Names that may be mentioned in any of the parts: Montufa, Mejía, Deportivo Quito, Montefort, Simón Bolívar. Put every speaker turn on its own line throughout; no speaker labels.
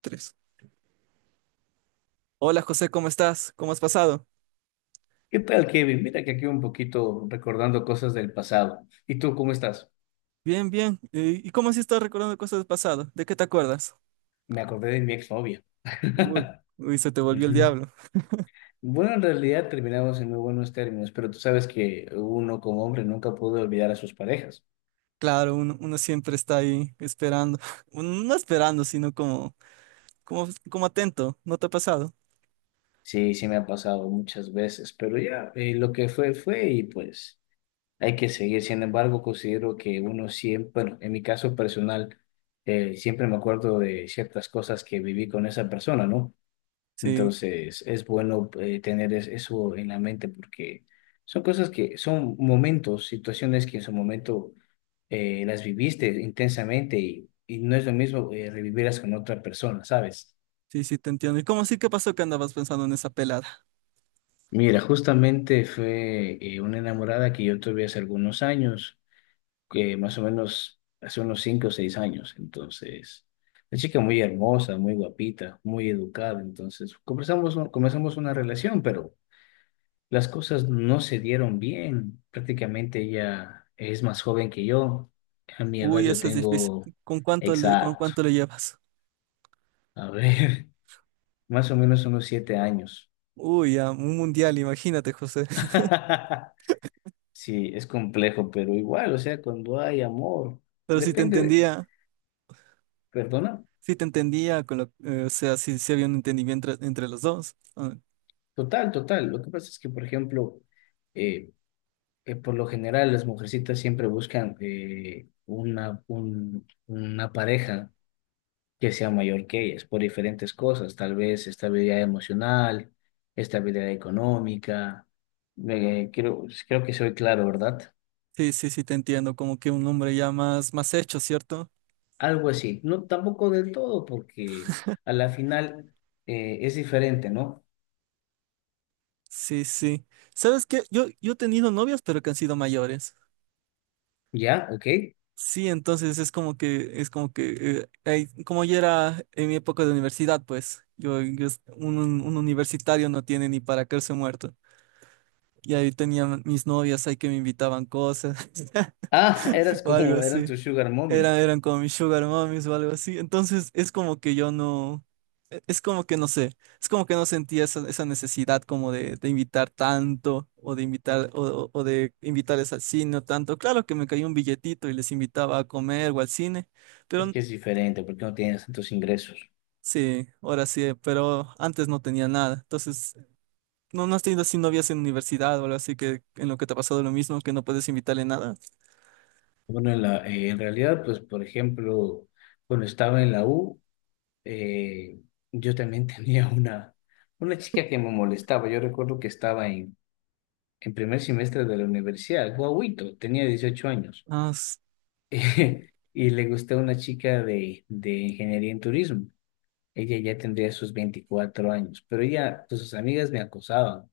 Tres. Hola José, ¿cómo estás? ¿Cómo has pasado?
¿Qué tal, Kevin? Mira que aquí un poquito recordando cosas del pasado. ¿Y tú cómo estás?
Bien, bien. ¿Y cómo así estás recordando cosas del pasado? ¿De qué te acuerdas?
Me acordé de mi exnovia.
Uy, uy, se te volvió el
Ujú.
diablo.
Bueno, en realidad terminamos en muy buenos términos, pero tú sabes que uno como hombre nunca puede olvidar a sus parejas.
Claro, uno siempre está ahí esperando. Uno no esperando, sino como, como atento. ¿No te ha pasado?
Sí, sí me ha pasado muchas veces, pero ya lo que fue fue y pues hay que seguir. Sin embargo, considero que uno siempre, bueno, en mi caso personal, siempre me acuerdo de ciertas cosas que viví con esa persona, ¿no?
Sí,
Entonces, es bueno tener eso en la mente porque son cosas que son momentos, situaciones que en su momento las viviste intensamente y no es lo mismo revivirlas con otra persona, ¿sabes?
sí, sí, te entiendo. ¿Y cómo sí que pasó que andabas pensando en esa pelada?
Mira, justamente fue una enamorada que yo tuve hace algunos años, que más o menos hace unos 5 o 6 años. Entonces, una chica muy hermosa, muy guapita, muy educada. Entonces, comenzamos una relación, pero... Las cosas no se dieron bien. Prácticamente ella es más joven que yo. A mi edad
Uy,
yo
eso es difícil.
tengo,
¿Con cuánto le, con
exacto,
cuánto le llevas?
a ver, más o menos unos 7 años.
Uy, a un mundial, imagínate, José.
Sí, es complejo, pero igual, o sea, cuando hay amor,
Pero si te
depende de,
entendía.
perdona,
Sí te entendía, o sea, sí, sí había un entendimiento entre los dos. Ah,
total, total. Lo que pasa es que, por ejemplo, eh, por lo general las mujercitas siempre buscan una, una pareja que sea mayor que ellas por diferentes cosas, tal vez estabilidad emocional, estabilidad económica. Me creo, pues, creo que soy claro, ¿verdad?
sí, sí, sí te entiendo, como que un hombre ya más hecho, ¿cierto?
Algo así. No, tampoco del todo, porque a la final es diferente, ¿no?
Sí, sí. ¿Sabes qué? Yo he tenido novias, pero que han sido mayores.
¿Ya? ¿Ok?
Sí, entonces es como que, como yo era en mi época de universidad, pues, yo, un, un universitario no tiene ni para caerse muerto. Y ahí tenía mis novias ahí que me invitaban cosas
Ah, eras
o algo
como, eran
así.
tu sugar mommy.
Eran como mis sugar mommies o algo así. Entonces es como que yo no, es como que no sé, es como que no sentía esa necesidad como de invitar tanto o de invitar o de invitarles al cine o tanto. Claro que me caía un billetito y les invitaba a comer o al cine, pero
Es
n-
que es diferente porque no tienes tantos ingresos.
sí, ahora sí, pero antes no tenía nada. Entonces, ¿no has tenido así novias en universidad o algo así que en lo que te ha pasado lo mismo, que no puedes invitarle nada?
Bueno, en realidad, pues, por ejemplo, cuando estaba en la U, eh, yo también tenía una chica que me molestaba. Yo recuerdo que estaba en primer semestre de la universidad, guauito, tenía 18 años.
Ah,
y le gustaba una chica de ingeniería en turismo. Ella ya tendría sus 24 años, pero ella, pues sus amigas me acosaban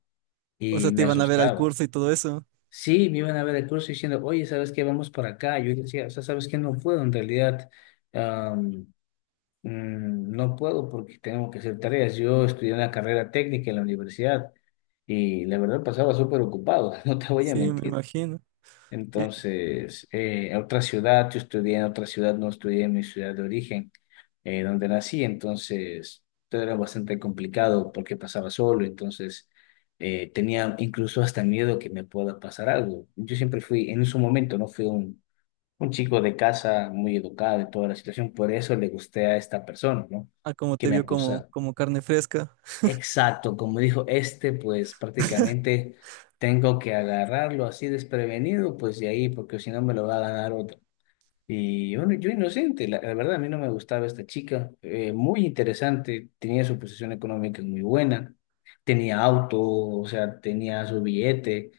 o sea,
y
te
me
iban a ver al
asustaban.
curso y todo eso.
Sí, me iban a ver el curso diciendo, oye, ¿sabes qué? Vamos para acá. Yo decía, o sea, ¿sabes qué? No puedo en realidad. No puedo porque tengo que hacer tareas. Yo estudié una carrera técnica en la universidad y la verdad pasaba súper ocupado, no te voy a
Sí, me
mentir.
imagino.
Entonces, en otra ciudad, yo estudié en otra ciudad, no estudié en mi ciudad de origen, donde nací. Entonces, todo era bastante complicado porque pasaba solo. Entonces, tenía incluso hasta miedo que me pueda pasar algo. Yo siempre fui, en su momento, no fui un chico de casa muy educado y toda la situación, por eso le gusté a esta persona, ¿no?
Ah, como
Que
te
me
vio como,
acusa.
como carne fresca.
Exacto, como dijo este, pues prácticamente tengo que agarrarlo así desprevenido, pues de ahí, porque si no me lo va a ganar otro. Y bueno, yo inocente, la verdad a mí no me gustaba esta chica, muy interesante, tenía su posición económica muy buena, tenía auto, o sea, tenía su billete,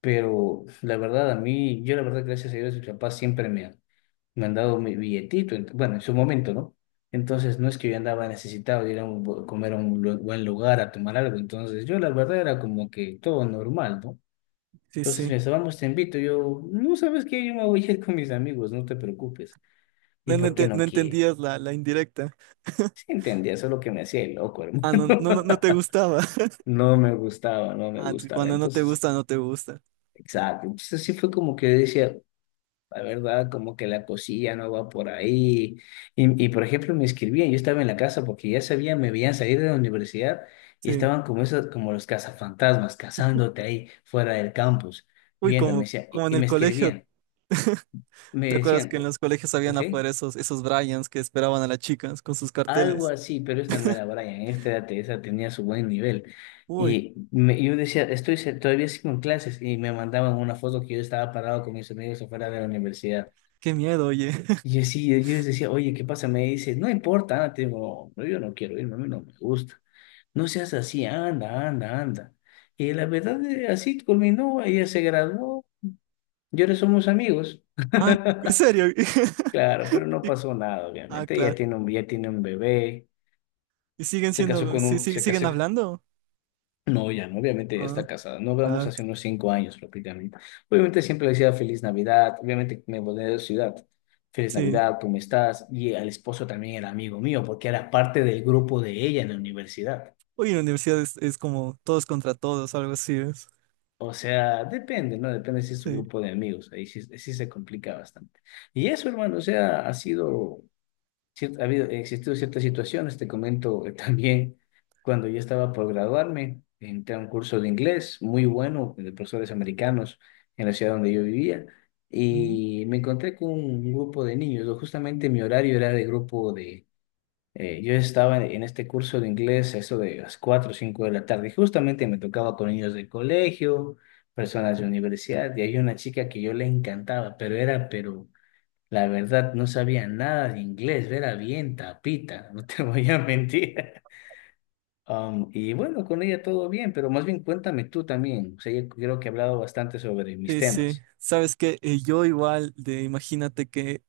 pero la verdad a mí, yo la verdad gracias a Dios, mis papás siempre me, me han dado mi billetito, bueno, en su momento, ¿no? Entonces no es que yo andaba necesitado de ir a un comer a un buen lugar, a tomar algo, entonces yo la verdad era como que todo normal, ¿no?
Sí,
Entonces
sí.
me decía, vamos, te invito, yo, no sabes qué, yo me voy a ir con mis amigos, no te preocupes. ¿Y
No, no,
por qué
no
no qué?
entendías la indirecta.
Sí, entendía, eso es lo que me hacía el loco, hermano.
Ah, no, no, no, no te gustaba.
No me gustaba, no me
Ah, tú,
gustaba.
cuando no te
Entonces,
gusta, no te gusta.
exacto. Entonces sí fue como que decía, la verdad, como que la cosilla no va por ahí. Y por ejemplo, me escribían, yo estaba en la casa porque ya sabían, me veían salir de la universidad y
Sí.
estaban como esos, como los cazafantasmas, cazándote ahí fuera del campus,
Uy,
viéndome,
como,
decía,
como
y,
en
y
el
me
colegio.
escribían, me
¿Te acuerdas
decían,
que en
"O-
los colegios habían
ok,
afuera esos Bryans que esperaban a las chicas con sus
algo
carteles?
así, pero esta no era Brian, esta era tenía su buen nivel.
Uy,
Y yo decía, estoy todavía sigo en clases y me mandaban una foto que yo estaba parado con mis amigos afuera de la universidad.
qué miedo, oye.
Y yo sí, yo les decía, oye, ¿qué pasa? Me dice, no importa, anda", te digo, "No, yo no quiero irme, a mí no me gusta. No seas así, anda, anda, anda. Y la verdad, así culminó, ella se graduó, y ahora somos amigos.
Ah, ¿en serio?
Claro, pero no pasó nada,
Ah,
obviamente. Ella
claro.
tiene un, ya tiene un bebé,
¿Y siguen
se casó
siendo,
con
sí,
un,
sí,
se
siguen
casó.
hablando?
No, ya no, obviamente ya
Ah,
está casada. No hablamos
claro,
hace unos 5 años prácticamente. Obviamente siempre le decía feliz Navidad, obviamente me volví de ciudad. Feliz
sí.
Navidad, ¿cómo estás? Y el esposo también era amigo mío porque era parte del grupo de ella en la universidad.
Uy, en la universidad es como todos contra todos, algo así es.
O sea, depende, ¿no? Depende si es su
Sí.
grupo de amigos. Ahí sí, sí se complica bastante. Y eso, hermano, o sea, ha sido ha habido, existido ciertas situaciones, te comento también, cuando yo estaba por graduarme, entré a un curso de inglés muy bueno de profesores americanos en la ciudad donde yo vivía
Mm.
y me encontré con un grupo de niños, o justamente mi horario era de grupo de, yo estaba en este curso de inglés a eso de las 4 o 5 de la tarde y justamente me tocaba con niños del colegio, personas de universidad y había una chica que yo le encantaba, pero era, pero... La verdad, no sabía nada de inglés, era bien tapita, no te voy a mentir. Y bueno, con ella todo bien, pero más bien cuéntame tú también. O sea, yo creo que he hablado bastante sobre mis
Sí, sí.
temas.
Sabes que yo igual, de imagínate que,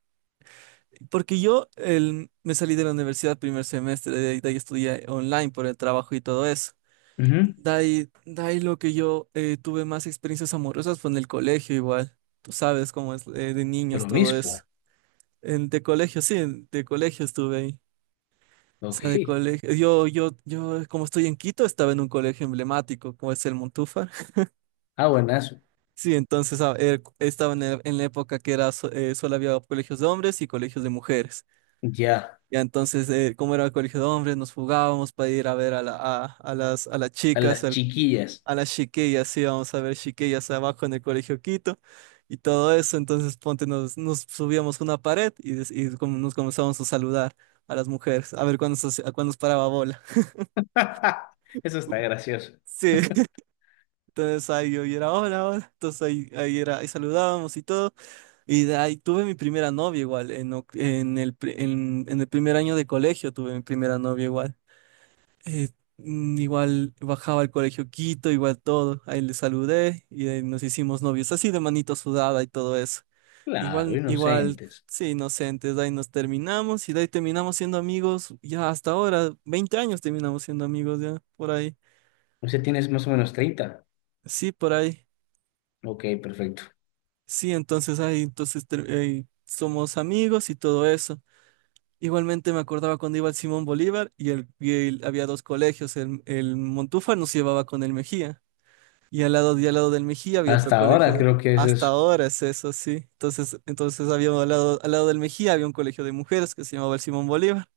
porque yo me salí de la universidad primer semestre, de ahí estudié online por el trabajo y todo eso.
Ujú,
De ahí lo que yo tuve más experiencias amorosas fue en el colegio igual. Tú sabes cómo es de niños todo eso.
promiscuo,
Sí, de colegio estuve ahí. O
ok.
sea, de colegio. Yo, como estoy en Quito, estaba en un colegio emblemático, como es el Montufa.
Ah, buenazo.
Sí, entonces estaba en, en la época que era solo había colegios de hombres y colegios de mujeres.
Ya,
Ya entonces, como era el colegio de hombres, nos fugábamos para ir a ver a las
a
chicas,
las chiquillas.
a las chiquillas, íbamos a ver chiquillas abajo en el colegio Quito y todo eso. Entonces, ponte, nos subíamos una pared y, y como nos comenzamos a saludar a las mujeres, a ver cuándo, cuándo nos paraba bola.
Eso está gracioso.
Sí, entonces ahí yo era hola, hola. Entonces ahí, ahí saludábamos y todo. Y de ahí tuve mi primera novia igual, en el primer año de colegio tuve mi primera novia igual. Eh, igual bajaba al colegio Quito, igual todo, ahí le saludé y ahí nos hicimos novios, así de manito sudada y todo eso.
Claro,
Igual, igual,
inocentes.
sí, inocentes, de ahí nos terminamos y de ahí terminamos siendo amigos, ya hasta ahora, 20 años terminamos siendo amigos ya, por ahí.
O sea, tienes más o menos treinta.
Sí, por ahí.
Ok, perfecto.
Sí, entonces ahí, entonces somos amigos y todo eso. Igualmente me acordaba cuando iba al Simón Bolívar y, había dos colegios, el Montúfar nos llevaba con el Mejía y al lado del Mejía había otro
Hasta ahora
colegio,
creo que es
hasta
eso.
ahora es eso, sí. Entonces, al lado del Mejía había un colegio de mujeres que se llamaba el Simón Bolívar.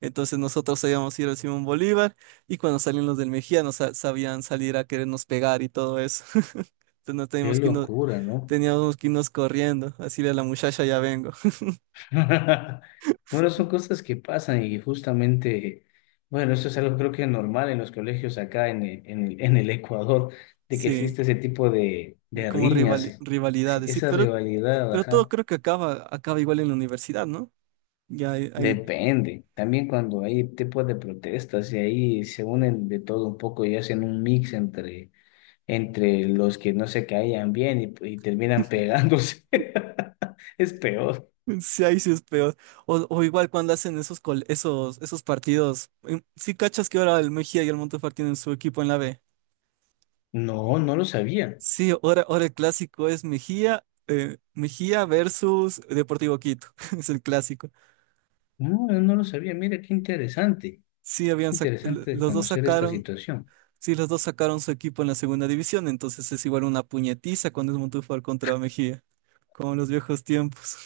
Entonces nosotros sabíamos ir al Simón Bolívar y cuando salían los del Mejía nos sabían salir a querernos pegar y todo eso. Entonces nos
Qué locura, ¿no?
teníamos que irnos corriendo, así a la muchacha ya vengo.
Bueno, son cosas que pasan y justamente, bueno, eso es algo creo que normal en los colegios acá en el Ecuador, de que
Sí,
existe ese tipo de
como
riñas, sí,
rivalidades. Sí,
esa
pero
rivalidad,
Pero
ajá,
todo creo que acaba igual en la universidad, ¿no? Ya
depende. También cuando hay tipos de protestas y ahí se unen de todo un poco y hacen un mix entre, entre los que no se caían bien y terminan pegándose. Es peor.
sí, ahí sí es peor. O igual cuando hacen esos, esos partidos. Sí, cachas que ahora el Mejía y el Montefort tienen su equipo en la B.
No, no lo sabía.
Sí, ahora el clásico es Mejía versus Deportivo Quito. Es el clásico.
No, yo no lo sabía. Mira, qué interesante.
Sí,
Qué
habían
interesante conocer esta situación.
sí, los dos sacaron su equipo en la segunda división, entonces es igual una puñetiza cuando es Montefort contra Mejía, como en los viejos tiempos.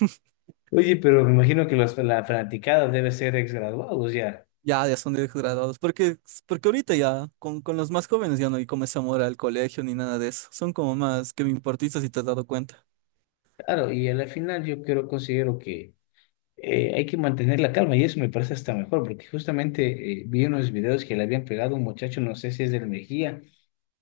Oye, pero me imagino que los, la fanaticada debe ser exgraduados ya.
Ya, ya son directos graduados. Porque, ahorita ya, con los más jóvenes ya no hay como ese amor al colegio ni nada de eso. Son como más que me importistas si te has dado cuenta.
Claro, y a la final yo creo, considero que hay que mantener la calma y eso me parece hasta mejor, porque justamente vi unos videos que le habían pegado a un muchacho, no sé si es del Mejía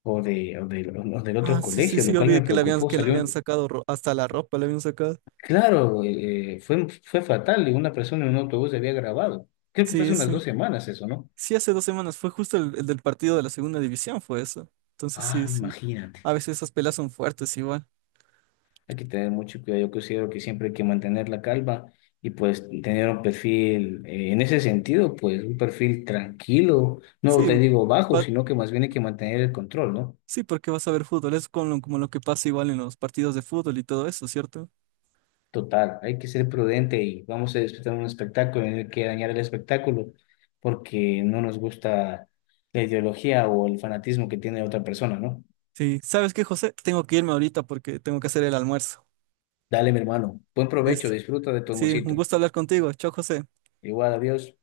o, de, o, del, o del otro
Ah, sí, sí,
colegio,
sí,
lo
yo
cual me
vi que le habían,
preocupó.
que le habían
Salió,
sacado hasta la ropa, le habían sacado.
claro, fue fatal y una persona en un autobús había grabado. Creo que fue hace
Sí,
unas
sí.
2 semanas eso, ¿no?
Sí, hace 2 semanas fue justo el del partido de la segunda división, fue eso. Entonces,
Ah,
sí, sí.
imagínate.
A veces esas peleas son fuertes igual.
Hay que tener mucho cuidado. Yo considero que siempre hay que mantener la calma y pues tener un perfil, en ese sentido, pues un perfil tranquilo. No
Sí,
te digo bajo,
va-
sino que más bien hay que mantener el control, ¿no?
sí, porque vas a ver fútbol. Es como lo que pasa igual en los partidos de fútbol y todo eso, ¿cierto?
Total, hay que ser prudente y vamos a disfrutar un espectáculo, no hay que dañar el espectáculo porque no nos gusta la ideología o el fanatismo que tiene otra persona, ¿no?
Sí. ¿Sabes qué, José? Tengo que irme ahorita porque tengo que hacer el almuerzo.
Dale, mi hermano. Buen provecho,
Listo.
disfruta de tu
Sí, un
amorcito.
gusto hablar contigo. Chao, José.
Igual, adiós.